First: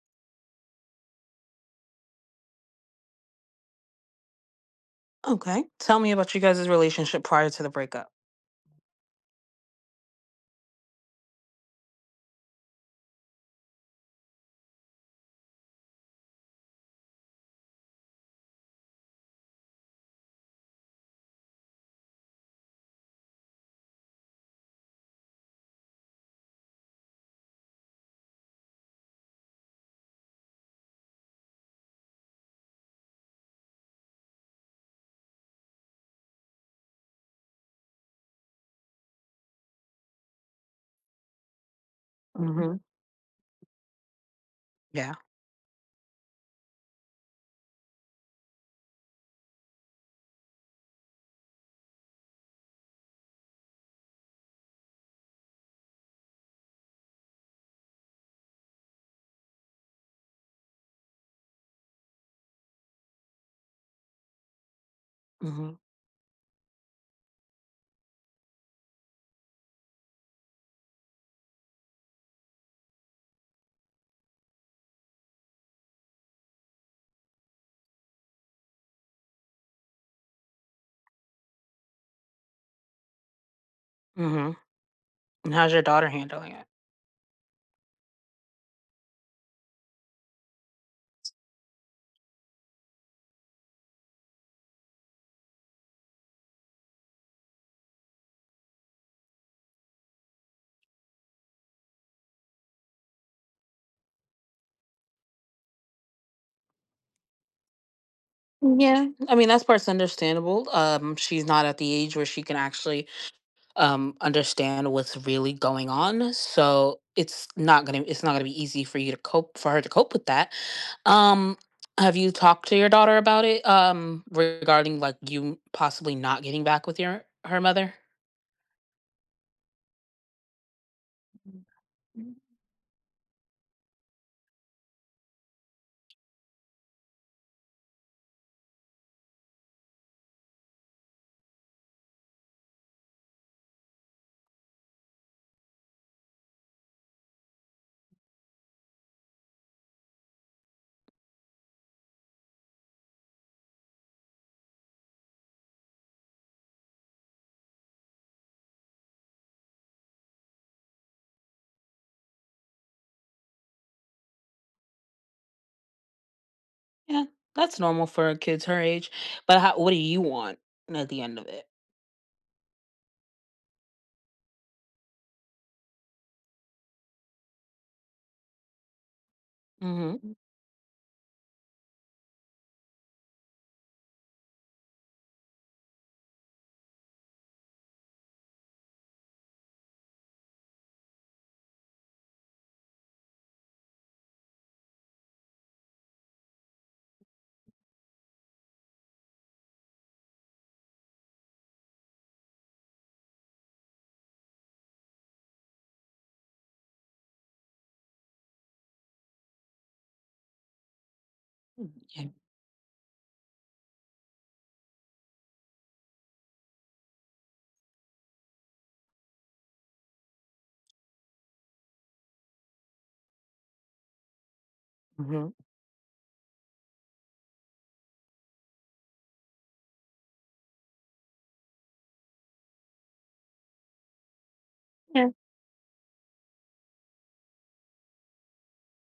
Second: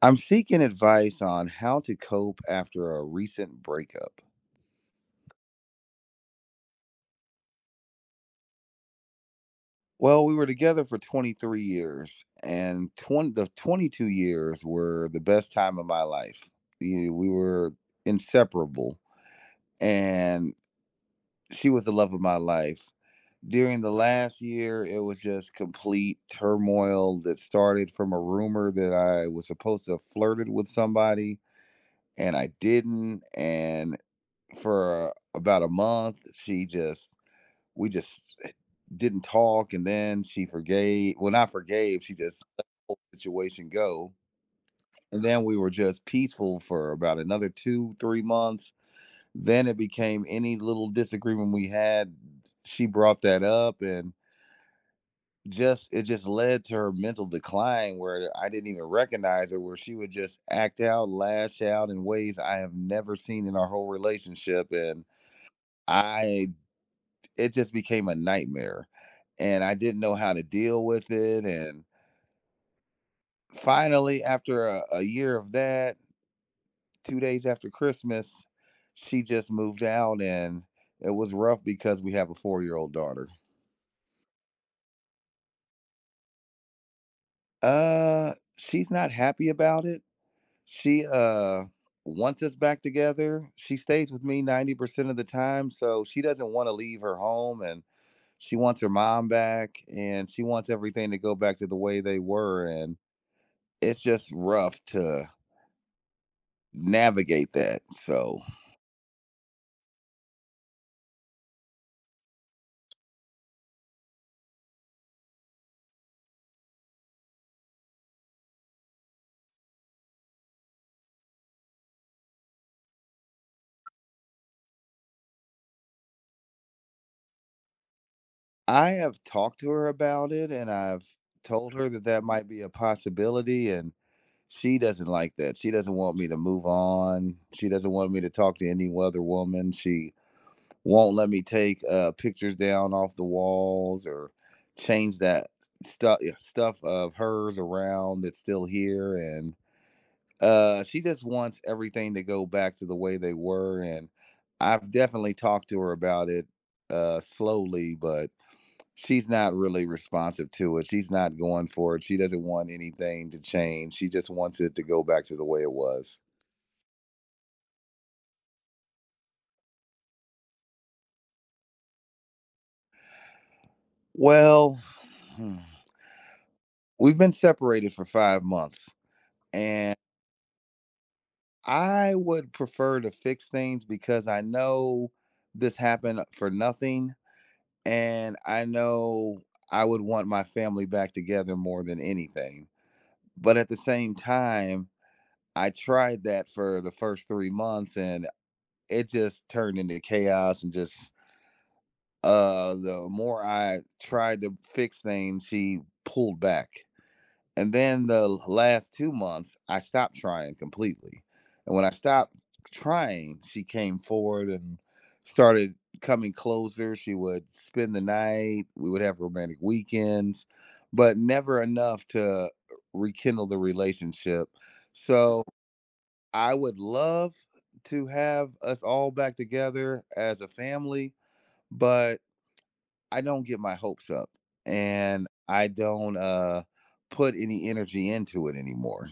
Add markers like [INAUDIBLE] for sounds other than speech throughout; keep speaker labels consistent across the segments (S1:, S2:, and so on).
S1: I'm seeking advice on how to cope after a recent breakup.
S2: Okay. Tell me about you guys' relationship prior to the breakup.
S1: Well, we were together for 23 years, and the 22 years were the best time of my life. We were inseparable, and she was the love of my life. During the last year, it was just complete turmoil that started from a rumor that I was supposed to have flirted with somebody, and I didn't. And for about a month, she just we just eh, didn't talk. And then she forgave, well, not forgave, she just let
S2: Mhm.
S1: the whole situation go.
S2: Yeah.
S1: And then we were just peaceful for about another 2-3 months Then it became any little disagreement we had, she brought that up, and just it just led to her mental decline, where I didn't even recognize her, where she would just act out, lash out in ways I have never seen in our whole relationship. And
S2: Mhm.
S1: I it just became a nightmare, and I didn't know how to deal with it. And finally, after a year of that, 2 days after Christmas, she just moved out, and it was rough because we have a 4-year-old daughter.
S2: Mhm. And how's your daughter handling it?
S1: She's not happy about it. She wants us back together. She stays with me 90% of the time. So she doesn't want to leave her home, and she wants her mom back, and she wants everything to go back to the way they were. And it's just rough to navigate that. So
S2: Yeah. I mean, that's part's understandable. She's not at the age where she can actually understand what's really going on. So it's not gonna be easy for you to cope, for her to cope with that. Um, have you talked to your daughter about it? Regarding like you possibly not getting back with your her mother?
S1: I have talked to her about it, and I've told her that that might be a possibility. And she doesn't like that. She doesn't want me to move on. She doesn't want me to talk to any other woman. She won't let me take pictures down off the walls or change that stuff of hers around that's still here. And she just wants everything to go back to the way they were, and I've definitely talked to her about it slowly, but she's not really responsive to it. She's not going for it. She doesn't want anything to change. She just wants it to go back to the way it was.
S2: Yeah, that's normal for kids her age, but how what do you want at the end of it?
S1: Well, hmm, we've been separated for 5 months, and
S2: Mhm.
S1: I would prefer to fix things because I know this happened for nothing, and I know I would want my family back together more than anything. But at the same time, I tried that for the first 3 months, and it just turned into chaos and just, the more I tried to fix things, she pulled back. And then the last 2 months, I stopped trying completely. And when I
S2: Yeah.
S1: stopped trying, she came forward and started coming closer. She would spend the night. We would have romantic weekends, but never enough to rekindle the relationship. So
S2: Mhm.
S1: I would love to have us all back together as a family, but I don't get my hopes up, and
S2: Yeah.
S1: I don't put any energy into it anymore.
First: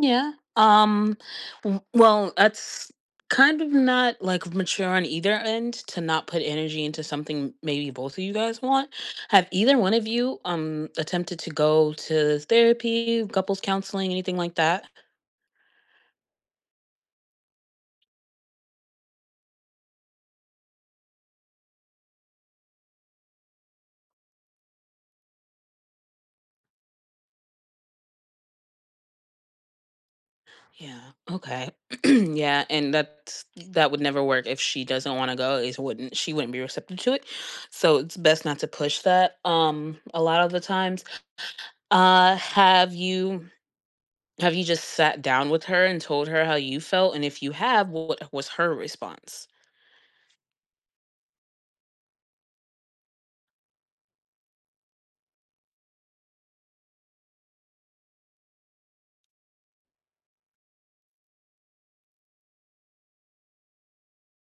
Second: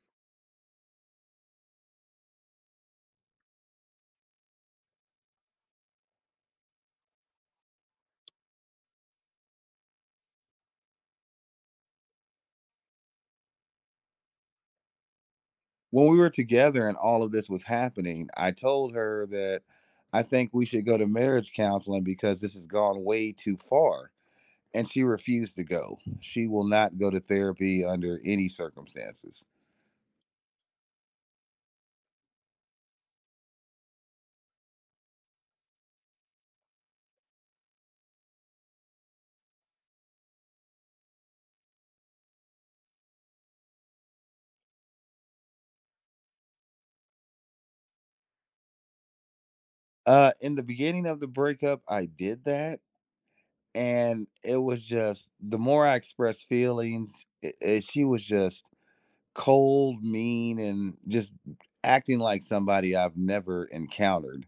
S2: Yeah. Well, that's kind of not like mature on either end to not put energy into something maybe both of you guys want. Have either one of you attempted to go to therapy, couples counseling, anything like that?
S1: When we were together and all of this was happening, I told her that I think we should go to marriage counseling because this has gone way too far. And she refused to go. She will not go to therapy under any circumstances.
S2: Yeah. Okay. [CLEARS THROAT] Yeah, and that would never work if she doesn't want to go. Is wouldn't she wouldn't be receptive to it. So it's best not to push that. A lot of the times. Uh, have you have you just sat down with her and told her how you felt, and if you have, what was her response?
S1: In the beginning of the breakup, I did that. And it was just the more I expressed feelings, she was just cold, mean, and just acting like somebody I've never encountered.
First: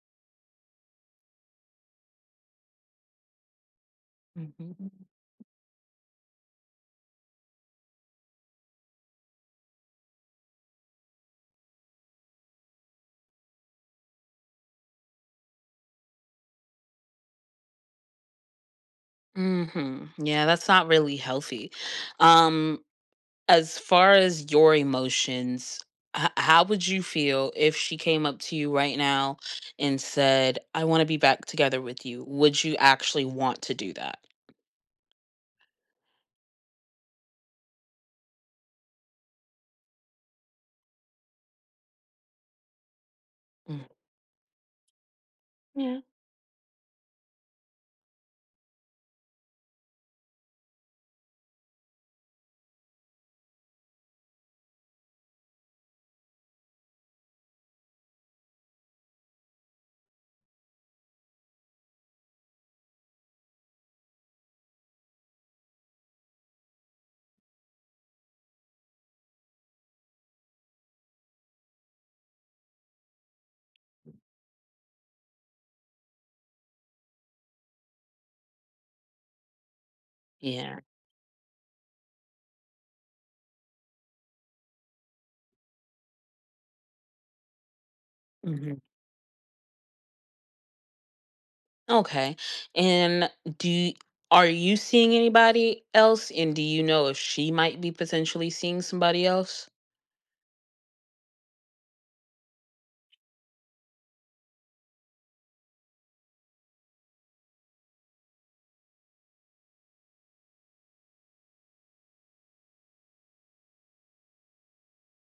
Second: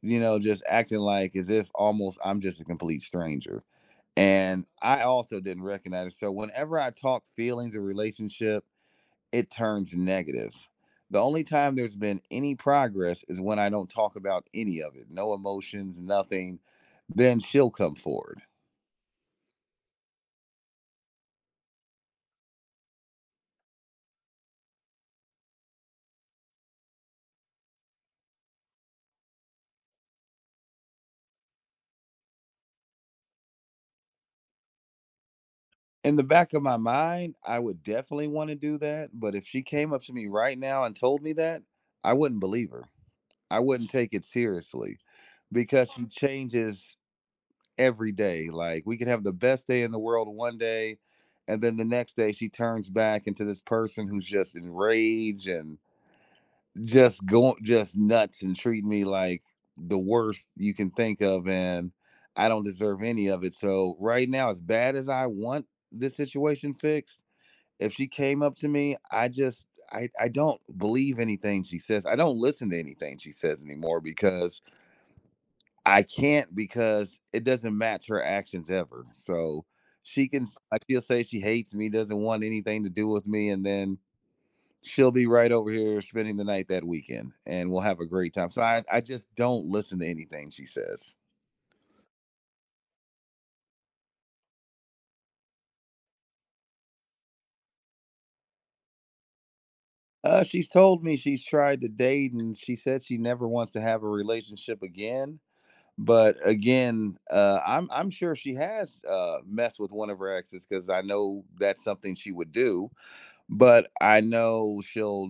S1: Just acting like as if almost I'm just a complete stranger. And
S2: Mhm.
S1: I also didn't recognize it. So whenever I talk feelings or relationship, it turns negative. The only time there's been any progress is when I don't talk about any of it, no emotions, nothing. Then she'll come forward.
S2: Mhm. Yeah, that's not really healthy. Um, as far as your emotions, how would you feel if she came up to you right now and said, "I want to be back together with you"? Would you actually want to do that?
S1: In the back of my mind, I would definitely want to do that. But if she came up to me right now and told me that, I wouldn't believe her. I
S2: Mm.
S1: wouldn't take it seriously because
S2: Yeah.
S1: she changes every day. Like, we could have the best day in the world one day, and then the next day she turns back into this person who's just enraged and just going just nuts and treating me like the worst you can think of. And I don't deserve any of it. So right now, as bad as I want this situation fixed, if she came up to me, I just I don't believe anything she says. I don't listen to anything she says anymore because I can't, because it doesn't match her actions ever. So she can,
S2: Yeah.
S1: like, she'll say she hates me, doesn't want anything to do with me, and then she'll be right over here spending the night that weekend, and we'll have a great time. So
S2: Mhm.
S1: I just don't listen to anything she says.
S2: Okay. And do you, are you seeing anybody else? And do you know if she might be potentially seeing somebody else?
S1: She's told me she's tried to date, and she said she never wants to have a relationship again. But again, I'm sure she has messed with one of her exes because I know that's something she would do. But I know she'll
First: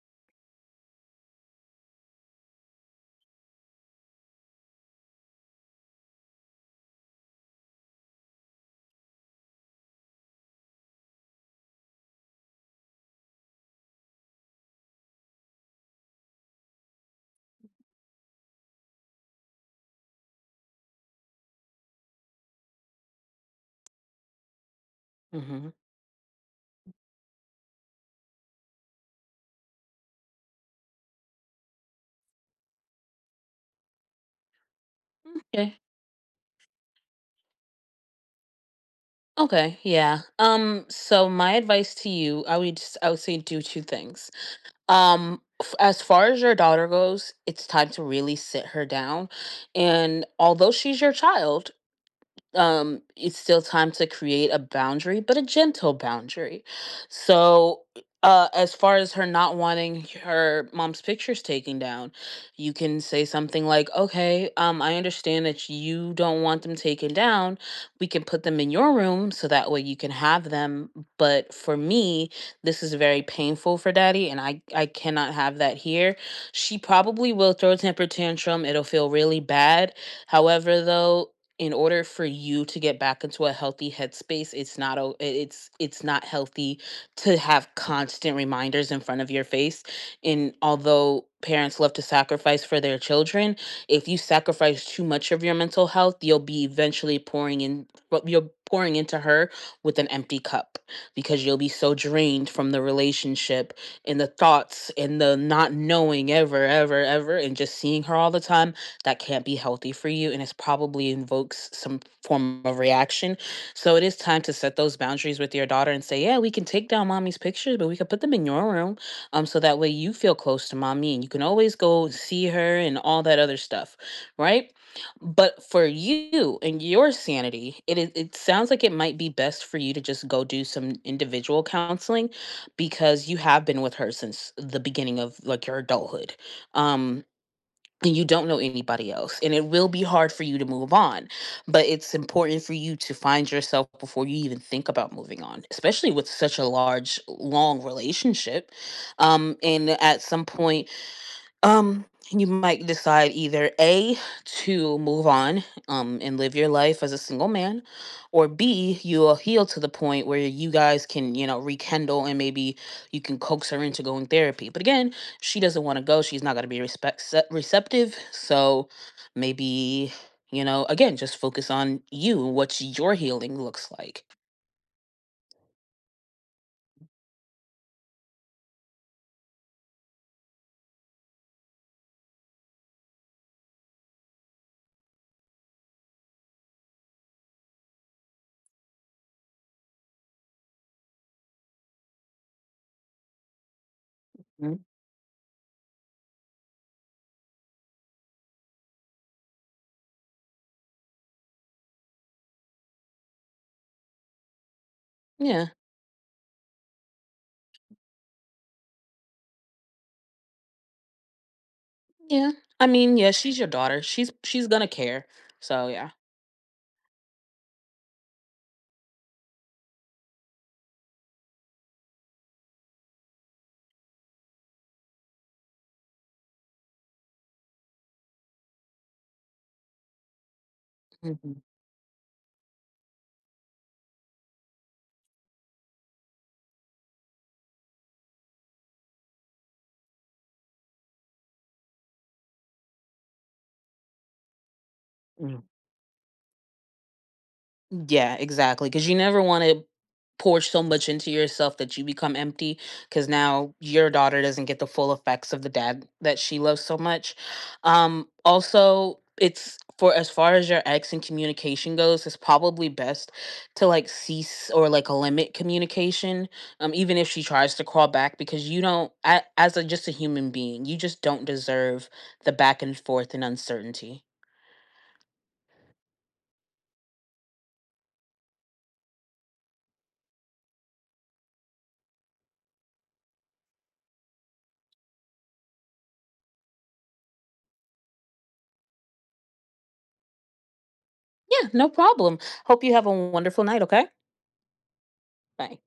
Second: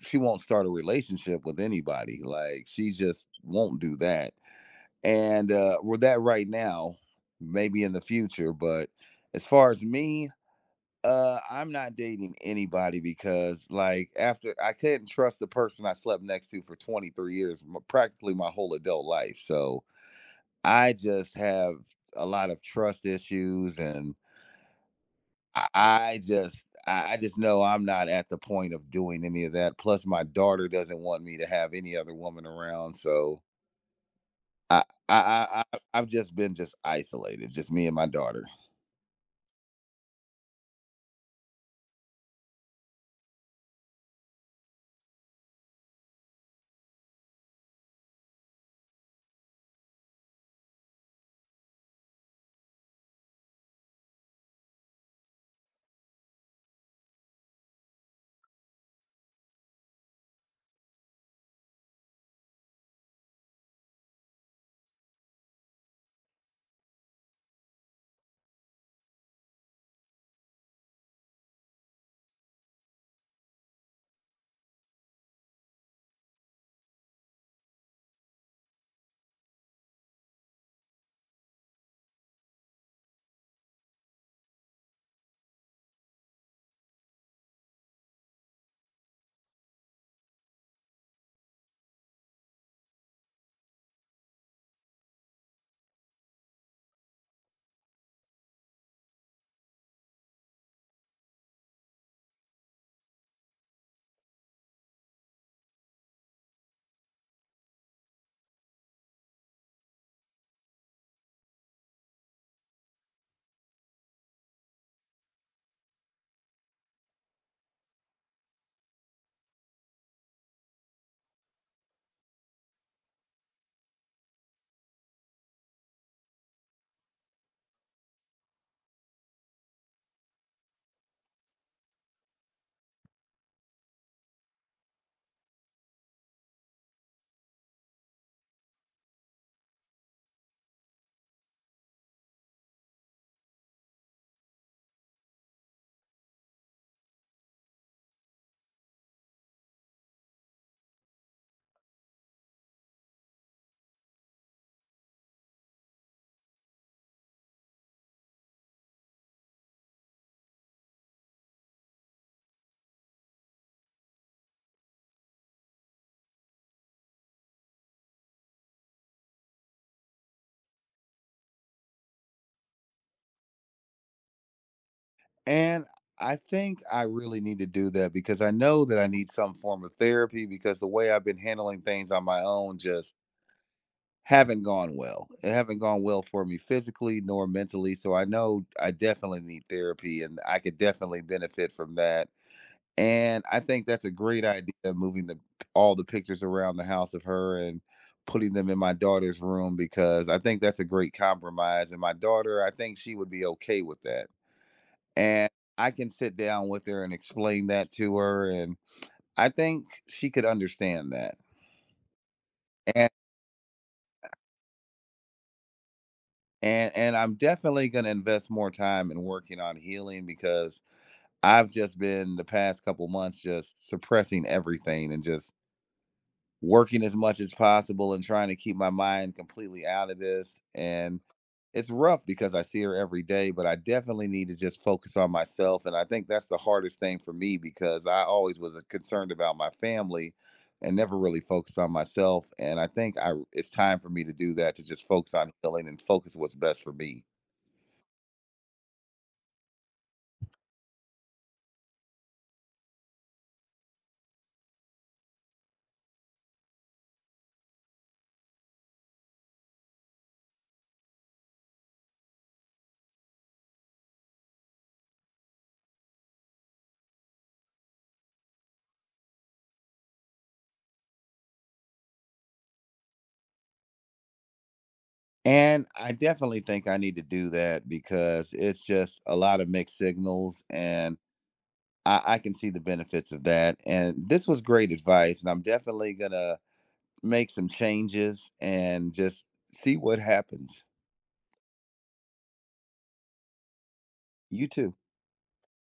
S1: she won't start a relationship with anybody. Like, she just won't do that. And we're that right now, maybe in the future. But as far as me, I'm not dating anybody because, like, after I couldn't trust the person I slept next to for 23 years, practically my whole adult life. So I just have a lot of trust issues, and I
S2: Hmm.
S1: I just I I just know I'm not at the point of doing any of that. Plus my daughter doesn't want me to have any other woman around. So I
S2: Okay.
S1: I've just been just isolated, just me and my daughter.
S2: Okay. Yeah. Um, so my advice to you, I would say do two things. As far as your daughter goes, it's time to really sit her down. And although she's your child, it's still time to create a boundary, but a gentle boundary. So as far as her not wanting her mom's pictures taken down, you can say something like, "Okay, I understand that you don't want them taken down. We can put them in your room so that way you can have them, but for me, this is very painful for daddy, and I cannot have that here." She probably will throw a temper tantrum. It'll feel really bad. However, though, in order for you to get back into a healthy headspace, it's not healthy to have constant reminders in front of your face. And although parents love to sacrifice for their children, if you sacrifice too much of your mental health, you'll be eventually pouring in, but you're pouring into her with an empty cup, because you'll be so drained from the relationship and the thoughts and the not knowing ever ever ever and just seeing her all the time. That can't be healthy for you, and it's probably invokes some form of reaction. So it is time to set those boundaries with your daughter and say, "Yeah, we can take down mommy's pictures, but we can put them in your room. Um, so that way you feel close to mommy and you can always go see her and all that other stuff," right? But for you and your sanity, it is it sounds like it might be best for you to just go do some individual counseling, because you have been with her since the beginning of like your adulthood. Um, and you don't know anybody else and it will be hard for you to move on, but it's important for you to find yourself before you even think about moving on, especially with such a large long relationship. And at some point, um, you might decide either A, to move on and live your life as a single man, or B, you will heal to the point where you guys can, you know, rekindle, and maybe you can coax her into going therapy. But again, she doesn't want to go, she's not going to be respect se- receptive. So maybe, you know, again, just focus on you and what your healing looks like.
S1: And I think I really need to do that because I know that I need some form of therapy because the way I've been handling things on my own just haven't gone well. It haven't gone well for me physically nor mentally. So I know I definitely need therapy, and I could definitely benefit from that. And I think that's a great idea,
S2: Mm.
S1: moving the all the pictures around the house of her and putting them in my daughter's room, because I think that's a great compromise. And my daughter, I think she would be okay with that. And
S2: Yeah.
S1: I can sit down with her and explain that to her. And I think she could understand that.
S2: Yeah. I mean, yeah, she's your daughter. She's going to care. So, yeah.
S1: And I'm definitely going to invest more time in working on healing, because I've just been the past couple months just suppressing everything and just working as much as possible and trying to keep my mind completely out of this, and
S2: Hmm.
S1: it's rough because I see her every day, but I definitely need to just focus on myself. And I think that's the hardest thing for me because I always was concerned about my family and never really focused on myself. And I think I it's time for me to do that, to just focus on healing and focus what's best for me.
S2: Yeah, exactly. Because you never want to pour so much into yourself that you become empty, because now your daughter doesn't get the full effects of the dad that she loves so much. Also, it's for as far as your ex and communication goes, it's probably best to like cease or like limit communication. Even if she tries to crawl back, because you don't, a- as a just a human being, you just don't deserve the back and forth and uncertainty.
S1: And I definitely think I need to do that because it's just a lot of mixed signals, and I can see the benefits of that. And this was great advice. And I'm definitely going to make some changes and just see what happens.
S2: Yeah, no problem. Hope you have a wonderful night, okay?
S1: You too.
S2: Bye.